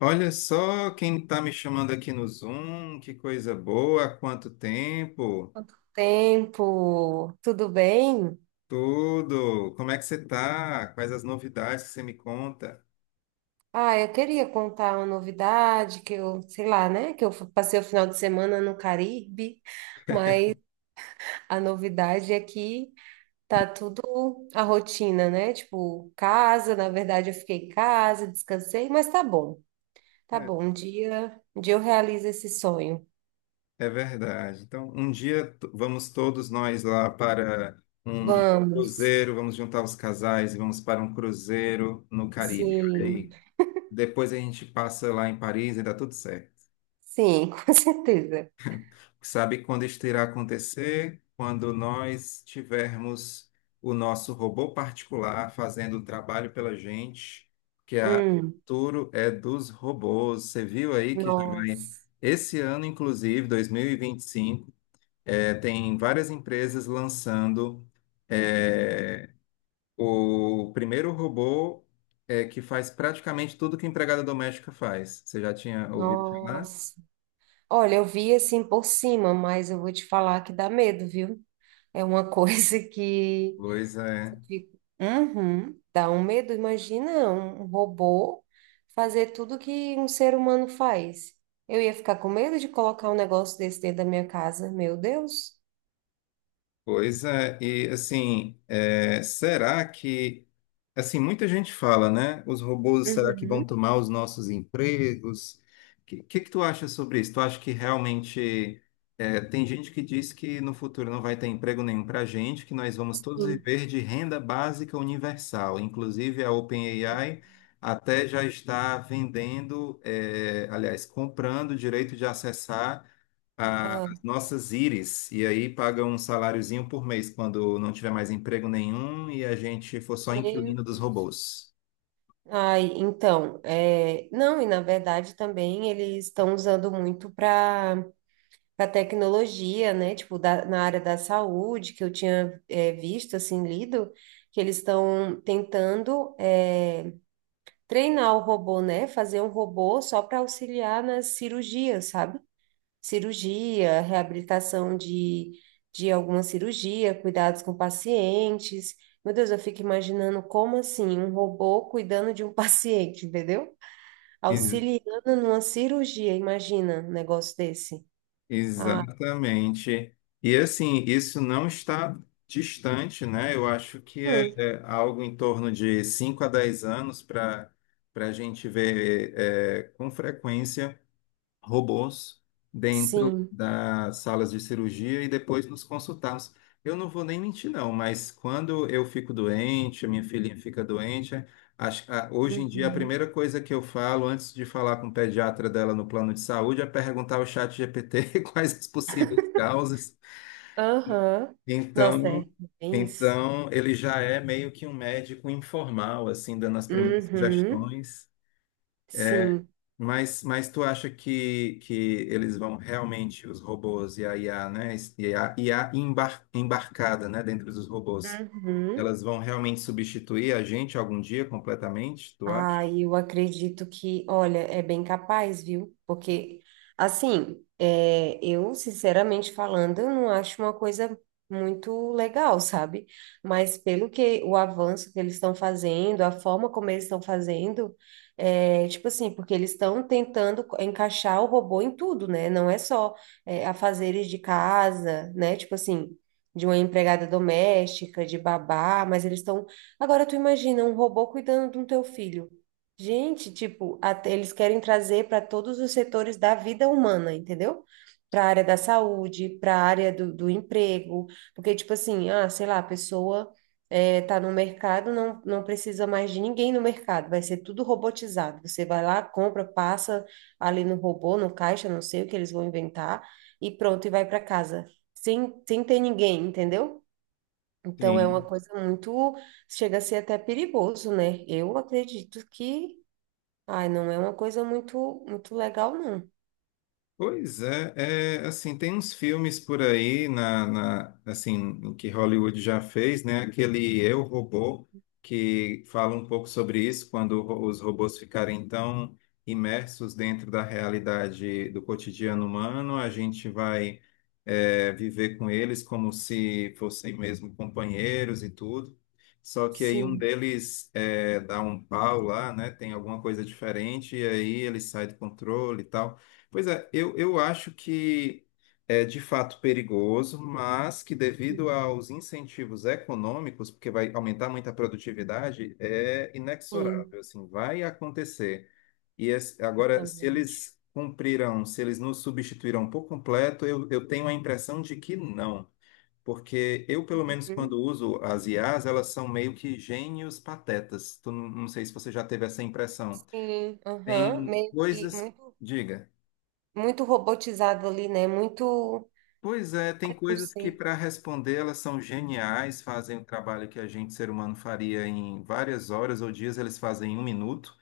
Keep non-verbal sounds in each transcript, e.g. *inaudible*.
Olha só quem está me chamando aqui no Zoom, que coisa boa, há quanto tempo, Tempo, tudo bem? tudo, como é que você está? Quais as novidades que você me conta? Ah, eu queria contar uma novidade que eu, sei lá, né, que eu passei o final de semana no Caribe, mas a novidade é que tá tudo a rotina, né? Tipo, casa, na verdade eu fiquei em casa, descansei, mas tá bom. Tá É, bom, um dia eu realizo esse sonho. é verdade. Então, um dia vamos todos nós lá para um Vamos. cruzeiro, vamos juntar os casais e vamos para um cruzeiro no Caribe, olha Sim. aí. Depois a gente passa lá em Paris e dá tudo certo. Sim, *laughs* com certeza. Sabe quando isso irá acontecer? Quando nós tivermos o nosso robô particular fazendo o trabalho pela gente, que é a Hum. o futuro é dos robôs. Você viu aí que já vai Nossa. esse ano, inclusive, 2025, tem várias empresas lançando eh, o primeiro robô que faz praticamente tudo que a empregada doméstica faz. Você já tinha ouvido falar? Nossa. Olha, eu vi assim por cima, mas eu vou te falar que dá medo, viu? É uma *laughs* coisa que Pois é. eu fico, uhum, dá um medo. Imagina um robô fazer tudo que um ser humano faz. Eu ia ficar com medo de colocar um negócio desse dentro da minha casa, meu Deus. Pois é, e assim, assim, muita gente fala, né? Os robôs, será que vão Uhum. tomar os nossos empregos? O que tu acha sobre isso? Tu acha que realmente, tem gente que diz que no futuro não vai ter emprego nenhum para gente, que nós vamos todos Sim. viver de renda básica universal. Inclusive, a Eu- OpenAI até já está vendendo, aliás, comprando o direito de acessar a ah, nossas íris, e aí paga um saláriozinho por mês quando não tiver mais emprego nenhum e a gente for só meu inquilino dos Deus. robôs. Ai, então, não, e na verdade também eles estão usando muito para tecnologia, né? Tipo, na área da saúde, que eu tinha visto, assim, lido, que eles estão tentando treinar o robô, né? Fazer um robô só para auxiliar nas cirurgias, sabe? Cirurgia, reabilitação de alguma cirurgia, cuidados com pacientes. Meu Deus, eu fico imaginando como assim, um robô cuidando de um *laughs* paciente, entendeu? E- Auxiliando numa cirurgia, imagina um negócio desse. Ah. Exatamente. E assim, isso não está distante, né? Eu acho que é, Hum. é algo em torno de 5 a 10 anos para a gente ver com frequência robôs dentro Sim. das salas de cirurgia e depois nos consultarmos. Eu não vou nem mentir, não, mas quando eu fico doente, a minha filhinha fica doente, hoje em dia a Uhum. primeira coisa que eu falo antes de falar com o pediatra dela no plano de saúde é perguntar ao chat GPT *laughs* quais as possíveis causas. Aham. Nossa, é Então, bem isso. Ele já é meio que um médico informal, assim, dando as primeiras Uhum. sugestões. Sim. Mas, tu acha que eles vão realmente, os robôs e a IA, né? E a IA embarcada, né, dentro dos robôs, Uhum. elas vão realmente substituir a gente algum dia completamente, tu acha? Ah, eu acredito que, olha, é bem capaz, viu? Porque, assim, é, eu, sinceramente falando, eu não acho uma coisa muito legal, sabe? Mas pelo que o avanço que eles estão fazendo, a forma como eles estão fazendo, é, tipo assim, porque eles estão tentando encaixar o robô em tudo, né? Não é só, é, afazeres de casa, né? Tipo assim. De uma empregada doméstica, de babá, mas eles estão. Agora tu imagina um robô cuidando do teu filho. Gente, tipo, até eles querem trazer para todos os setores da vida humana, entendeu? Para a área da saúde, para a área do, do emprego, porque tipo assim, ah, sei lá, a pessoa tá no mercado, não, não precisa mais de ninguém no mercado, vai ser tudo robotizado. Você vai lá, compra, passa ali no robô, no caixa, não sei o que eles vão inventar, e pronto, e vai para casa, sem, sem ter ninguém, entendeu? Então é uma Sim. coisa muito, chega a ser até perigoso, né? Eu acredito que, ai, não é uma coisa muito, muito legal, não. Pois é, assim, tem uns filmes por aí assim, que Hollywood já fez, né? Aquele Eu, Robô, que fala um pouco sobre isso, quando os robôs ficarem tão imersos dentro da realidade do cotidiano humano, a gente vai, viver com eles como se fossem mesmo companheiros e tudo. Só que aí um Sim. deles dá um pau lá, né? Tem alguma coisa diferente e aí ele sai do controle e tal. Pois é, eu acho que é de fato perigoso, mas que devido Uhum. aos incentivos econômicos, porque vai aumentar muito a produtividade, é Sim. inexorável, assim, vai acontecer. Eu Agora, se também acho. eles cumprirão, se eles nos substituirão por completo, eu tenho a impressão de que não. Porque eu, pelo menos, Uhum. quando uso as IAs, elas são meio que gênios patetas. Tu, não não sei se você já teve essa impressão. Sim, aham. Tem Meio que coisas. muito, Diga. muito robotizado ali, né? Muito, Pois é, tem ai, não coisas que sei. para responder elas são geniais, fazem o trabalho que a gente, ser humano, faria em várias horas ou dias, eles fazem em um minuto.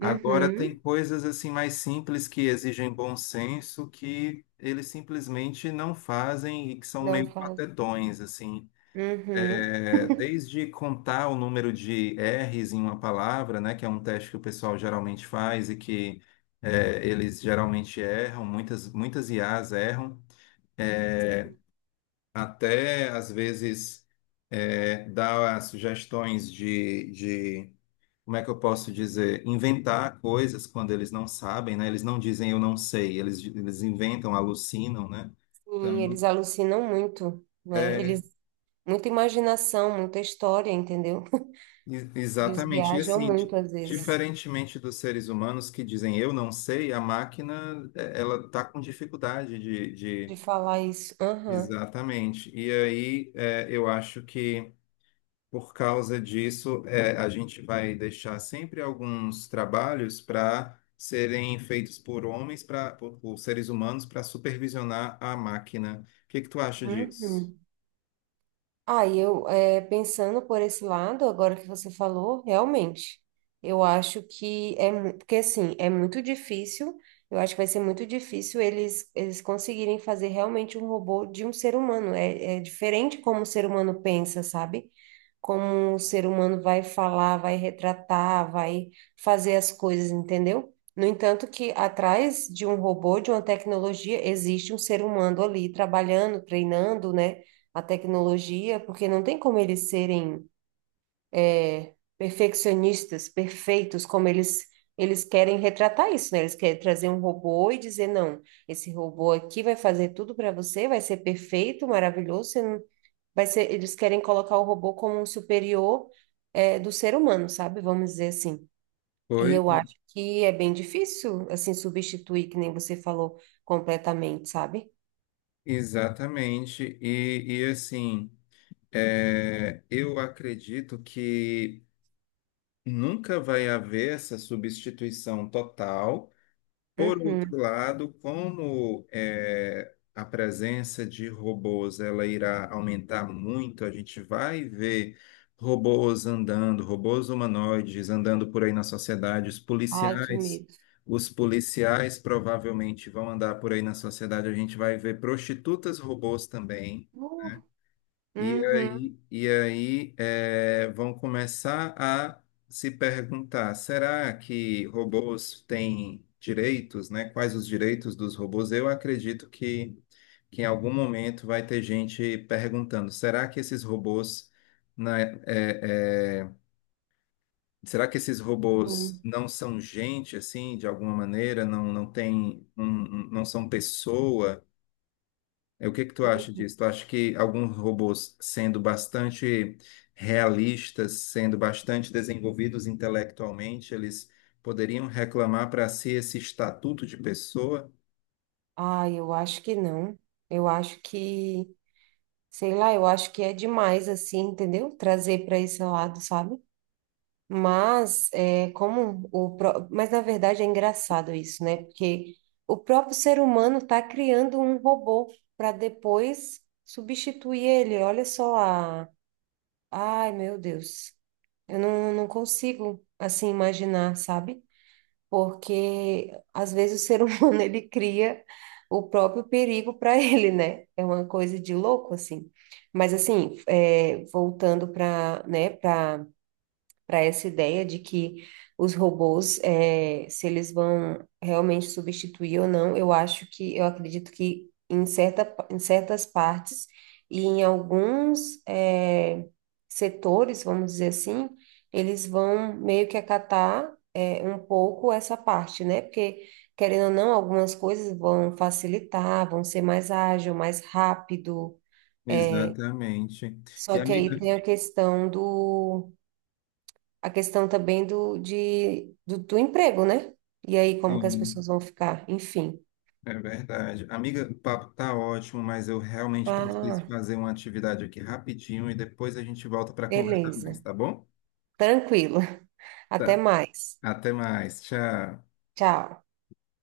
Agora tem Uhum. coisas assim mais simples que exigem bom senso que eles simplesmente não fazem e que são Não meio faz. patetões, assim. Uhum. É, desde contar o número de R's em uma palavra, né, que é um teste que o pessoal geralmente faz e que eles geralmente erram, muitas IAs erram até às vezes dar sugestões como é que eu posso dizer, inventar coisas quando eles não sabem, né? Eles não dizem eu não sei, eles inventam, alucinam, né? Sim, Então, eles alucinam muito, né? é, Eles, muita imaginação, muita história, entendeu? *laughs* Eles exatamente. E viajam assim, muito às vezes. diferentemente dos seres humanos que dizem eu não sei, a máquina, ela está com dificuldade. De falar isso. Aham. Exatamente. E aí, eu acho que por causa disso, é, a gente vai deixar sempre alguns trabalhos para serem feitos por homens, por seres humanos, para supervisionar a máquina. O que que tu acha disso? Uhum. Aí eu, é, pensando por esse lado, agora que você falou, realmente, eu acho que é, porque assim, é muito difícil, eu acho que vai ser muito difícil eles, eles conseguirem fazer realmente um robô de um ser humano, é, é diferente como o ser humano pensa, sabe? Como o ser humano vai falar, vai retratar, vai fazer as coisas, entendeu? No entanto, que atrás de um robô, de uma tecnologia, existe um ser humano ali trabalhando, treinando, né, a tecnologia, porque não tem como eles serem perfeccionistas, perfeitos, como eles querem retratar isso, né? Eles querem trazer um robô e dizer, não, esse robô aqui vai fazer tudo para você, vai ser perfeito, maravilhoso, você não vai ser, eles querem colocar o robô como um superior, é, do ser humano, sabe? Vamos dizer assim. E Pois, eu acho que é bem difícil, assim, substituir, que nem você falou, completamente, sabe? exatamente. E, assim, eu acredito que nunca vai haver essa substituição total. Por outro Uhum. lado, como a presença de robôs ela irá aumentar muito, a gente vai ver robôs andando, robôs humanoides andando por aí na sociedade, os Ai, que policiais, medo. os policiais provavelmente vão andar por aí na sociedade, a gente vai ver prostitutas robôs também. Uh. E Uhum. aí, e aí eh, vão começar a se perguntar: será que robôs têm direitos, né? Quais os direitos dos robôs? Eu acredito que em algum momento vai ter gente perguntando: né, eh, eh, será que esses robôs Sim. não são gente assim, de alguma maneira? Não, não tem, não, não são pessoa? O que que tu acha disso? Tu acha que alguns robôs, sendo bastante realistas, sendo bastante desenvolvidos intelectualmente, eles poderiam reclamar para si esse estatuto de pessoa? Ai, eu acho que não. Eu acho que, sei lá, eu acho que é demais, assim, entendeu? Trazer para esse lado, sabe? Mas é como o mas na verdade é engraçado isso, né? Porque o próprio ser humano está criando um robô para depois substituir ele. Olha só a, ai meu Deus, eu não, não consigo assim imaginar, sabe? Porque às vezes o ser *laughs* humano ele cria o próprio perigo para ele, né? É uma coisa de louco assim. Mas assim, é, voltando para, né? Para essa ideia de que os robôs, é, se eles vão realmente substituir ou não, eu acho que, eu acredito que em certa, em certas partes e em alguns, é, setores, vamos dizer assim, eles vão meio que acatar, é, um pouco essa parte, né? Porque, querendo ou não, algumas coisas vão facilitar, vão ser mais ágil, mais rápido. Exatamente. E Só que amiga, aí tem a questão do a questão também do, de, do, do emprego, né? E aí, como que as sim, pessoas vão ficar? Enfim. é verdade. Amiga, o papo tá ótimo, mas eu realmente preciso Ah, fazer uma atividade aqui rapidinho e depois a gente volta para conversar mais, beleza. tá bom? Tranquilo. *laughs* Tá. Até mais. Até mais. Tchau. Tchau.